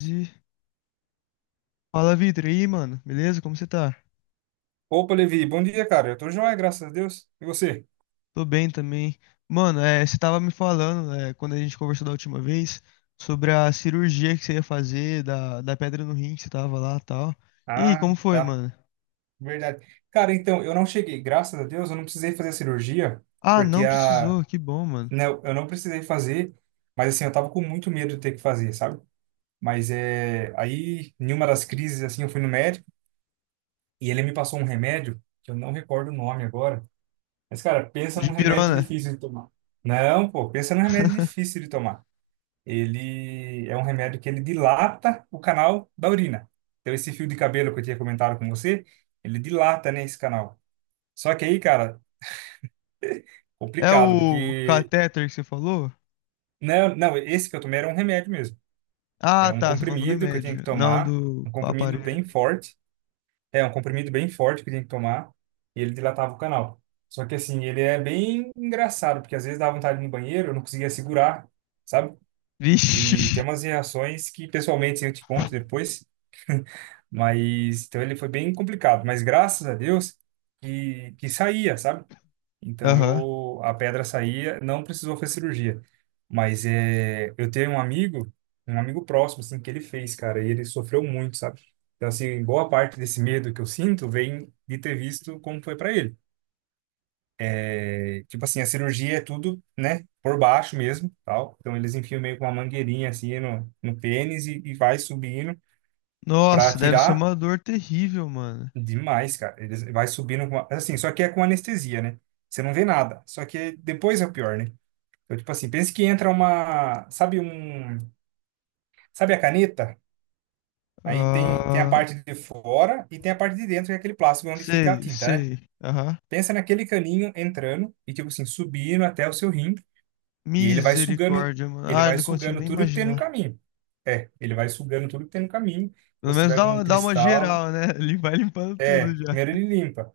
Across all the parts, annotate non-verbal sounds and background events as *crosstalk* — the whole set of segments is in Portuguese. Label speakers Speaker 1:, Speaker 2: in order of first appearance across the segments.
Speaker 1: E fala, Vitor. E aí, mano? Beleza? Como você tá?
Speaker 2: Opa, Levi, bom dia, cara. Eu tô joia, graças a Deus. E você?
Speaker 1: Tô bem também. Mano, você tava me falando, quando a gente conversou da última vez, sobre a cirurgia que você ia fazer, da pedra no rim que você tava lá e tal. E aí,
Speaker 2: Ah,
Speaker 1: como foi,
Speaker 2: tá.
Speaker 1: mano?
Speaker 2: Verdade. Cara, então, eu não cheguei, graças a Deus, eu não precisei fazer a cirurgia,
Speaker 1: Ah,
Speaker 2: porque
Speaker 1: não
Speaker 2: a.
Speaker 1: precisou. Que bom, mano.
Speaker 2: Não, eu não precisei fazer, mas assim, eu tava com muito medo de ter que fazer, sabe? Mas é. Aí, em uma das crises, assim, eu fui no médico e ele me passou um remédio, que eu não recordo o nome agora. Mas, cara, pensa
Speaker 1: De
Speaker 2: num remédio
Speaker 1: pirona.
Speaker 2: difícil de tomar. Não, pô, pensa num remédio
Speaker 1: *laughs*
Speaker 2: difícil de tomar. Ele é um remédio que ele dilata o canal da urina. Então, esse fio de cabelo que eu tinha comentado com você, ele dilata, né, esse canal. Só que aí, cara, *laughs*
Speaker 1: É
Speaker 2: complicado,
Speaker 1: o
Speaker 2: porque...
Speaker 1: catéter que você falou?
Speaker 2: Não, não, esse que eu tomei era um remédio mesmo. É
Speaker 1: Ah,
Speaker 2: um
Speaker 1: tá. Você tá falando do
Speaker 2: comprimido que eu tinha que
Speaker 1: remédio, não
Speaker 2: tomar,
Speaker 1: do
Speaker 2: um comprimido
Speaker 1: aparelho.
Speaker 2: bem forte. É, um comprimido bem forte que eu tinha que tomar, e ele dilatava o canal. Só que, assim, ele é bem engraçado, porque às vezes dava vontade de ir no banheiro, eu não conseguia segurar, sabe?
Speaker 1: Vixe.
Speaker 2: E tem umas reações que, pessoalmente, eu te conto depois. *laughs* Mas, então ele foi bem complicado. Mas graças a Deus que saía, sabe?
Speaker 1: *laughs*
Speaker 2: Então
Speaker 1: Aham.
Speaker 2: eu, a pedra saía, não precisou fazer cirurgia. Mas é, eu tenho um amigo próximo, assim, que ele fez, cara, e ele sofreu muito, sabe? Então, assim, boa parte desse medo que eu sinto vem de ter visto como foi para ele. É, tipo assim, a cirurgia é tudo, né, por baixo mesmo, tal. Então eles enfiam meio com uma mangueirinha assim no pênis e vai subindo para
Speaker 1: Nossa, deve ser
Speaker 2: tirar
Speaker 1: uma dor terrível, mano.
Speaker 2: demais, cara. Eles vai subindo com, assim, só que é com anestesia, né? Você não vê nada. Só que depois é o pior, né? Então, tipo assim, pensa que entra uma, sabe um, sabe a caneta? Aí tem a
Speaker 1: Ah,
Speaker 2: parte de fora e tem a parte de dentro, que é aquele plástico onde fica a
Speaker 1: sei,
Speaker 2: tinta, né?
Speaker 1: sei. Aham.
Speaker 2: Pensa naquele caninho entrando e tipo assim, subindo até o seu rim. E
Speaker 1: Misericórdia, mano.
Speaker 2: ele
Speaker 1: Ai,
Speaker 2: vai
Speaker 1: não consigo
Speaker 2: sugando
Speaker 1: nem
Speaker 2: tudo que tem no
Speaker 1: imaginar.
Speaker 2: caminho. É, ele vai sugando tudo que tem no caminho. Então,
Speaker 1: Pelo
Speaker 2: se
Speaker 1: menos
Speaker 2: tiver
Speaker 1: dá,
Speaker 2: com um
Speaker 1: dá uma
Speaker 2: cristal,
Speaker 1: geral, né? *laughs* Ele vai limpando tudo já.
Speaker 2: primeiro ele limpa.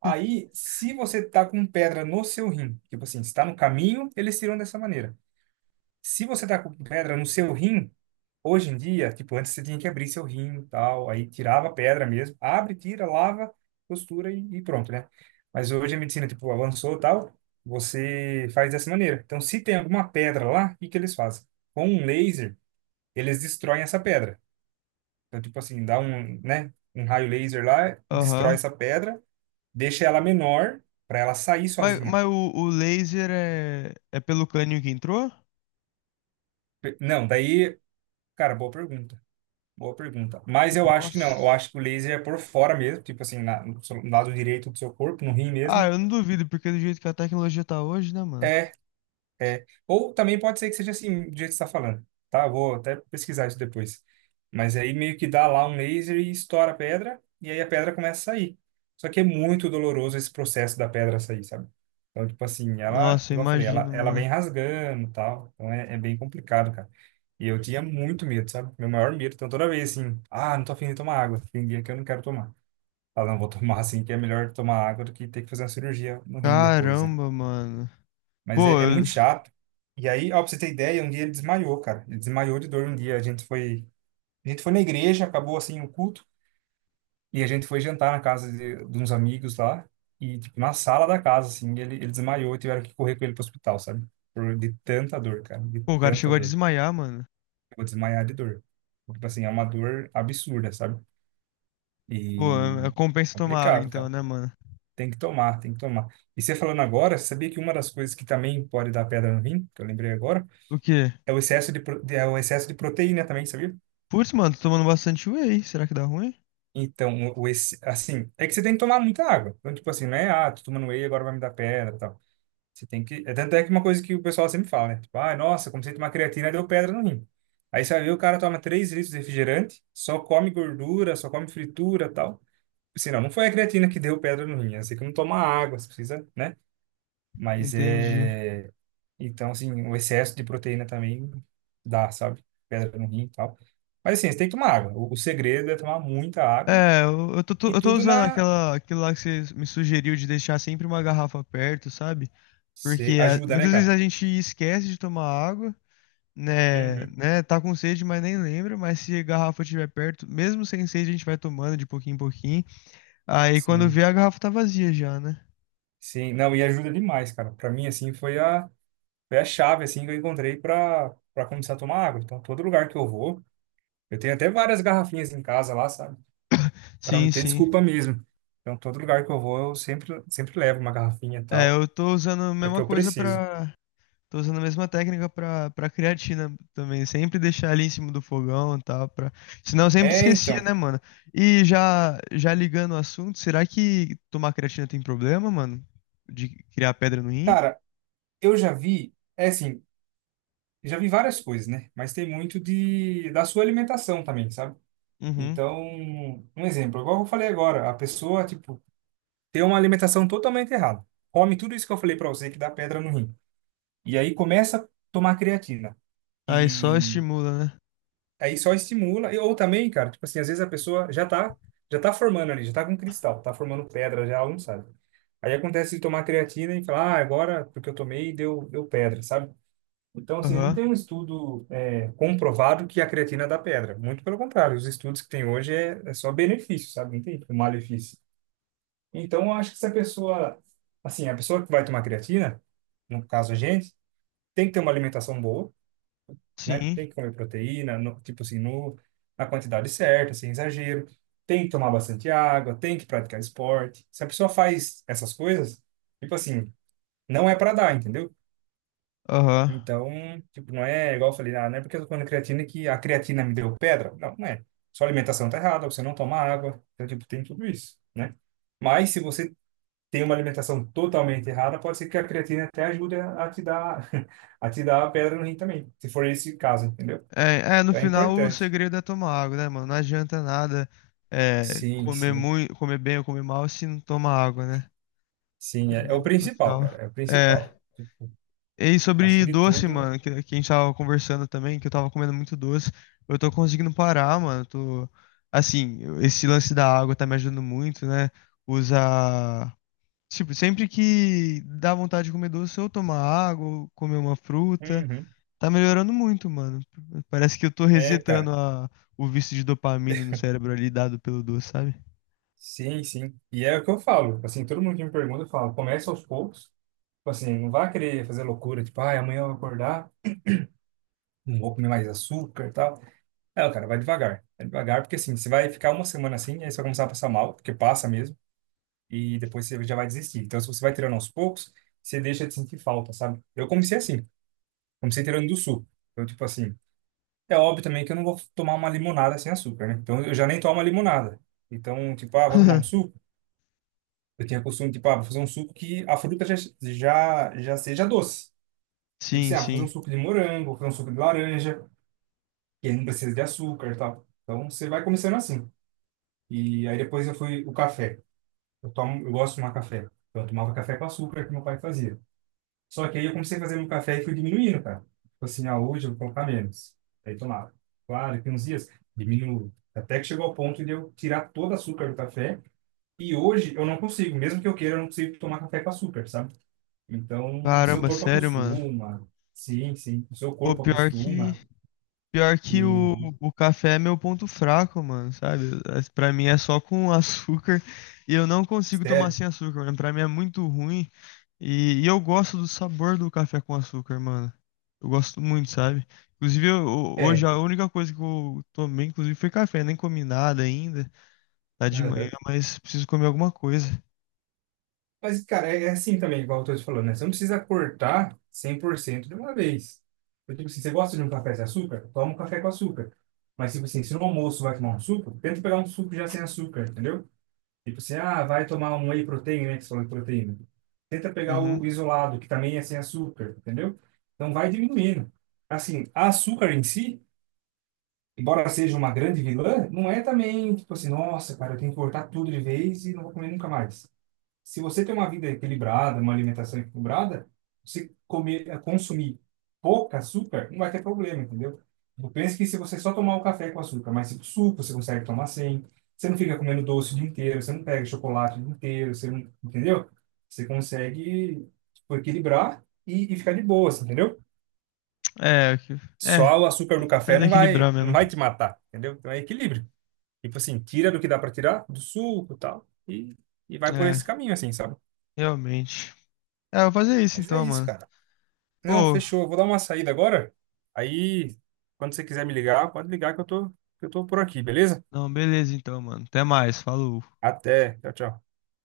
Speaker 2: Aí, se você tá com pedra no seu rim, tipo assim, se tá no caminho, eles tiram dessa maneira. Se você tá com pedra no seu rim, hoje em dia, tipo, antes você tinha que abrir seu rim e tal, aí tirava a pedra mesmo, abre, tira, lava, costura e pronto, né? Mas hoje a medicina, tipo, avançou e tal, você faz dessa maneira. Então, se tem alguma pedra lá, o que que eles fazem? Com um laser, eles destroem essa pedra. Então, tipo assim, dá um, né, um raio laser lá, destrói
Speaker 1: Aham.
Speaker 2: essa pedra, deixa ela menor para ela sair
Speaker 1: Mas,
Speaker 2: sozinha.
Speaker 1: o laser é, é pelo caninho que entrou?
Speaker 2: Não, daí, cara, boa pergunta. Boa pergunta. Mas eu acho que não. Eu
Speaker 1: Nossa.
Speaker 2: acho que o laser é por fora mesmo, tipo assim, na, no seu- no lado direito do seu corpo, no rim
Speaker 1: Ah,
Speaker 2: mesmo.
Speaker 1: eu não duvido, porque do jeito que a tecnologia tá hoje, né, mano?
Speaker 2: é ou também pode ser que seja assim, do jeito que você está falando, tá? Vou até pesquisar isso depois. Mas aí meio que dá lá um laser e estoura a pedra, e aí a pedra começa a sair. Só que é muito doloroso esse processo da pedra sair, sabe? Então, tipo assim, ela,
Speaker 1: Nossa, eu
Speaker 2: igual eu falei, ela,
Speaker 1: imagino,
Speaker 2: ela
Speaker 1: mano.
Speaker 2: vem rasgando e tal. Então é, é bem complicado, cara. E eu tinha muito medo, sabe? Meu maior medo. Então toda vez assim, ah, não tô afim de tomar água. Tem dia que eu não quero tomar. Ah, não, vou *laughs* tomar assim, que é melhor tomar água do que ter que fazer uma cirurgia no rim depois, né?
Speaker 1: Caramba, mano.
Speaker 2: Mas
Speaker 1: Pô,
Speaker 2: é, é
Speaker 1: eu-
Speaker 2: muito chato. E aí, ó, pra você ter ideia, um dia ele desmaiou, cara. Ele desmaiou de dor um dia. A gente foi na igreja, acabou assim o culto, e a gente foi jantar na casa de uns amigos lá, e tipo, na sala da casa, assim, ele desmaiou e tiveram que correr com ele pro hospital, sabe? Por, de tanta dor, cara, de
Speaker 1: pô, o cara
Speaker 2: tanta
Speaker 1: chegou a
Speaker 2: dor.
Speaker 1: desmaiar, mano.
Speaker 2: Eu vou desmaiar de dor. Tipo assim, é uma dor absurda, sabe?
Speaker 1: Pô, é,
Speaker 2: E
Speaker 1: compensa tomar água
Speaker 2: complicado,
Speaker 1: então,
Speaker 2: cara.
Speaker 1: né, mano?
Speaker 2: Tem que tomar, tem que tomar. E você falando agora, você sabia que uma das coisas que também pode dar pedra no rim, que eu lembrei agora,
Speaker 1: O quê?
Speaker 2: É o excesso de, pro- de- é o excesso de proteína também, sabia?
Speaker 1: Putz, mano, tô tomando bastante whey. Será que dá ruim?
Speaker 2: Então, assim, é que você tem que tomar muita água. Então, tipo assim, não é, ah, tô tomando whey, agora vai me dar pedra e tal. Você tem que. É tanto é que uma coisa que o pessoal sempre fala, né? Tipo, ah, nossa, comecei a tomar creatina, deu pedra no rim. Aí você vai ver, o cara toma 3 litros de refrigerante, só come gordura, só come fritura e tal. Assim, não, não foi a creatina que deu pedra no rim. É assim, que não toma água, você precisa, né? Mas
Speaker 1: Entendi.
Speaker 2: é. Então, assim, o excesso de proteína também dá, sabe? Pedra no rim e tal. Mas, assim, você tem que tomar água. O segredo é tomar muita água
Speaker 1: É, eu tô,
Speaker 2: e
Speaker 1: eu tô
Speaker 2: tudo
Speaker 1: usando
Speaker 2: na.
Speaker 1: aquela, aquilo lá que você me sugeriu de deixar sempre uma garrafa perto, sabe?
Speaker 2: Cê-
Speaker 1: Porque
Speaker 2: ajuda, né,
Speaker 1: muitas vezes
Speaker 2: cara?
Speaker 1: a gente esquece de tomar água,
Speaker 2: Uhum.
Speaker 1: né? Tá com sede, mas nem lembra. Mas se a garrafa estiver perto, mesmo sem sede, a gente vai tomando de pouquinho em pouquinho. Aí quando
Speaker 2: Sim,
Speaker 1: vê, a garrafa tá vazia já, né?
Speaker 2: sim. Não, e ajuda demais, cara. Pra mim, assim, foi a, chave, assim, que eu encontrei pra, pra começar a tomar água. Então, todo lugar que eu vou, eu tenho até várias garrafinhas em casa lá, sabe? Pra não
Speaker 1: Sim,
Speaker 2: ter
Speaker 1: sim.
Speaker 2: desculpa mesmo. Então, todo lugar que eu vou, eu sempre, sempre levo uma garrafinha e
Speaker 1: É,
Speaker 2: tal,
Speaker 1: eu tô usando a
Speaker 2: porque
Speaker 1: mesma
Speaker 2: eu
Speaker 1: coisa
Speaker 2: preciso.
Speaker 1: pra. Tô usando a mesma técnica pra, pra creatina também. Sempre deixar ali em cima do fogão e tal. Pra... Senão eu sempre
Speaker 2: É,
Speaker 1: esquecia,
Speaker 2: então.
Speaker 1: né, mano? E já, já ligando o assunto, será que tomar creatina tem problema, mano? De criar pedra no rim?
Speaker 2: Cara, eu já vi, é assim, já vi várias coisas, né? Mas tem muito de da sua alimentação também, sabe?
Speaker 1: Uhum.
Speaker 2: Então, um exemplo, igual eu falei agora, a pessoa, tipo, tem uma alimentação totalmente errada. Come tudo isso que eu falei pra você que dá pedra no rim. E aí começa a tomar creatina.
Speaker 1: Aí só
Speaker 2: E
Speaker 1: estimula, né?
Speaker 2: aí só estimula, ou também, cara, tipo assim, às vezes a pessoa já tá formando ali, já tá com cristal, tá formando pedra já, ela não sabe. Aí acontece de tomar creatina e falar, ah, agora porque eu tomei deu pedra, sabe? Então, assim, não
Speaker 1: Aham.
Speaker 2: tem um estudo comprovado que a creatina dá pedra. Muito pelo contrário, os estudos que tem hoje é só benefício, sabe? Não tem tipo, malefício. Então, eu acho que se a pessoa, assim, a pessoa que vai tomar creatina, no caso a gente, tem que ter uma alimentação boa, né?
Speaker 1: Sim.
Speaker 2: Tem que comer proteína, no, tipo assim, no, na quantidade certa, sem exagero. Tem que tomar bastante água, tem que praticar esporte. Se a pessoa faz essas coisas, tipo assim, não é para dar, entendeu?
Speaker 1: Aham.
Speaker 2: Então, tipo, não é igual eu falei, ah, não é porque eu tô comendo creatina que a creatina me deu pedra. Não, não é. Sua alimentação tá errada, você não toma água. Então, tipo, tem tudo isso, né? Mas se você tem uma alimentação totalmente errada, pode ser que a creatina até ajude a te dar, *laughs* a te dar a pedra no rim também, se for esse caso, entendeu?
Speaker 1: É, é, no
Speaker 2: É
Speaker 1: final o
Speaker 2: importante.
Speaker 1: segredo é tomar água, né, mano? Não adianta nada
Speaker 2: Sim,
Speaker 1: comer
Speaker 2: sim.
Speaker 1: muito, comer bem ou comer mal se não toma água, né?
Speaker 2: Sim, é, é
Speaker 1: No
Speaker 2: o
Speaker 1: no
Speaker 2: principal,
Speaker 1: final.
Speaker 2: cara. É o
Speaker 1: É.
Speaker 2: principal. Tipo,
Speaker 1: E
Speaker 2: acho que
Speaker 1: sobre
Speaker 2: de
Speaker 1: doce,
Speaker 2: tudo.
Speaker 1: mano, que a gente tava conversando também, que eu tava comendo muito doce. Eu tô conseguindo parar, mano. Eu Tô, assim, eu- esse lance da água tá me ajudando muito, né? Usar. Tipo, sempre que dá vontade de comer doce, eu tomar água, ou comer uma fruta.
Speaker 2: Uhum.
Speaker 1: Tá melhorando muito, mano. Parece que eu tô
Speaker 2: É,
Speaker 1: resetando
Speaker 2: cara.
Speaker 1: o vício de dopamina no cérebro ali dado pelo doce, sabe?
Speaker 2: Sim, sim. E é o que eu falo. Assim, todo mundo que me pergunta, eu falo, começa aos poucos. Tipo assim, não vá querer fazer loucura, tipo, ai, amanhã eu vou acordar, não vou comer mais açúcar e tal. É, cara, vai devagar. Vai devagar, porque assim, você vai ficar uma semana assim, aí você vai começar a passar mal, porque passa mesmo, e depois você já vai desistir. Então, se você vai tirando aos poucos, você deixa de sentir falta, sabe? Eu comecei assim, comecei tirando do suco. Então, tipo assim, é óbvio também que eu não vou tomar uma limonada sem açúcar, né? Então, eu já nem tomo uma limonada. Então, tipo, ah, vou tomar um
Speaker 1: *laughs*
Speaker 2: suco. Eu tinha costume, tipo, ah, vou fazer um suco que a fruta já seja doce. Tipo assim,
Speaker 1: Sim,
Speaker 2: ah, vou fazer
Speaker 1: sim.
Speaker 2: um suco de morango, vou fazer um suco de laranja, que não precisa de açúcar e tal. Então você vai começando assim. E aí depois eu fui o café. Eu tomo, eu gosto de tomar café. Então eu tomava café com açúcar que meu pai fazia. Só que aí eu comecei a fazer meu café e fui diminuindo, cara. Tipo assim, ah, hoje eu vou colocar menos. Aí tomava. Claro, que uns dias diminuo. Até que chegou ao ponto de eu tirar todo o açúcar do café. E hoje eu não consigo, mesmo que eu queira, eu não consigo tomar café com açúcar, sabe? Então, o seu
Speaker 1: Caramba,
Speaker 2: corpo
Speaker 1: sério, mano.
Speaker 2: acostuma. Sim, sim. O seu
Speaker 1: Pô,
Speaker 2: corpo
Speaker 1: pior que.
Speaker 2: acostuma.
Speaker 1: Pior que
Speaker 2: E,
Speaker 1: o café é meu ponto fraco, mano, sabe? Pra mim é só com *laughs* açúcar e eu não consigo tomar
Speaker 2: sério?
Speaker 1: sem açúcar, mano. Pra mim é muito ruim e eu gosto do sabor do café com açúcar, mano. Eu gosto muito, sabe? Inclusive, hoje
Speaker 2: É.
Speaker 1: a única coisa que eu tomei, inclusive, foi café. Nem comi nada ainda, tá de manhã,
Speaker 2: Aham.
Speaker 1: mas preciso comer alguma coisa.
Speaker 2: Mas, cara, é é assim também, igual eu tô te falando, né? Você não precisa cortar 100% de uma vez. Eu digo assim, você gosta de um café sem açúcar? Toma um café com açúcar. Mas, tipo assim, se no almoço vai tomar um suco, tenta pegar um suco já sem açúcar, entendeu? Tipo assim, ah, vai tomar um whey protein, né? Que você falou de proteína. Tenta pegar
Speaker 1: Uhum.
Speaker 2: o isolado, que também é sem açúcar, entendeu? Então, vai diminuindo. Assim, açúcar em si embora seja uma grande vilã, não é também, tipo assim, nossa, cara, eu tenho que cortar tudo de vez e não vou comer nunca mais. Se você tem uma vida equilibrada, uma alimentação equilibrada, você comer, consumir pouco açúcar, não vai ter problema, entendeu? Eu penso que se você só tomar o café com açúcar, mas tipo, suco você consegue tomar sem, você não fica comendo doce o dia inteiro, você não pega chocolate o dia inteiro, você não, entendeu? Você consegue, tipo, equilibrar e ficar de boa, assim, entendeu?
Speaker 1: É, é,
Speaker 2: Só o açúcar do
Speaker 1: tem que
Speaker 2: café
Speaker 1: aprender a
Speaker 2: não
Speaker 1: equilibrar
Speaker 2: vai, não
Speaker 1: mesmo.
Speaker 2: vai te matar, entendeu? Então é equilíbrio. Tipo assim, tira do que dá pra tirar, do suco e tal, e vai por esse
Speaker 1: É,
Speaker 2: caminho, assim, sabe?
Speaker 1: realmente. É, eu vou fazer isso
Speaker 2: Mas é
Speaker 1: então,
Speaker 2: isso,
Speaker 1: mano.
Speaker 2: cara. Não,
Speaker 1: Pô.
Speaker 2: fechou. Eu vou dar uma saída agora. Aí, quando você quiser me ligar, pode ligar que eu tô por aqui, beleza?
Speaker 1: Não, beleza então, mano. Até mais. Falou.
Speaker 2: Até. Tchau, tchau.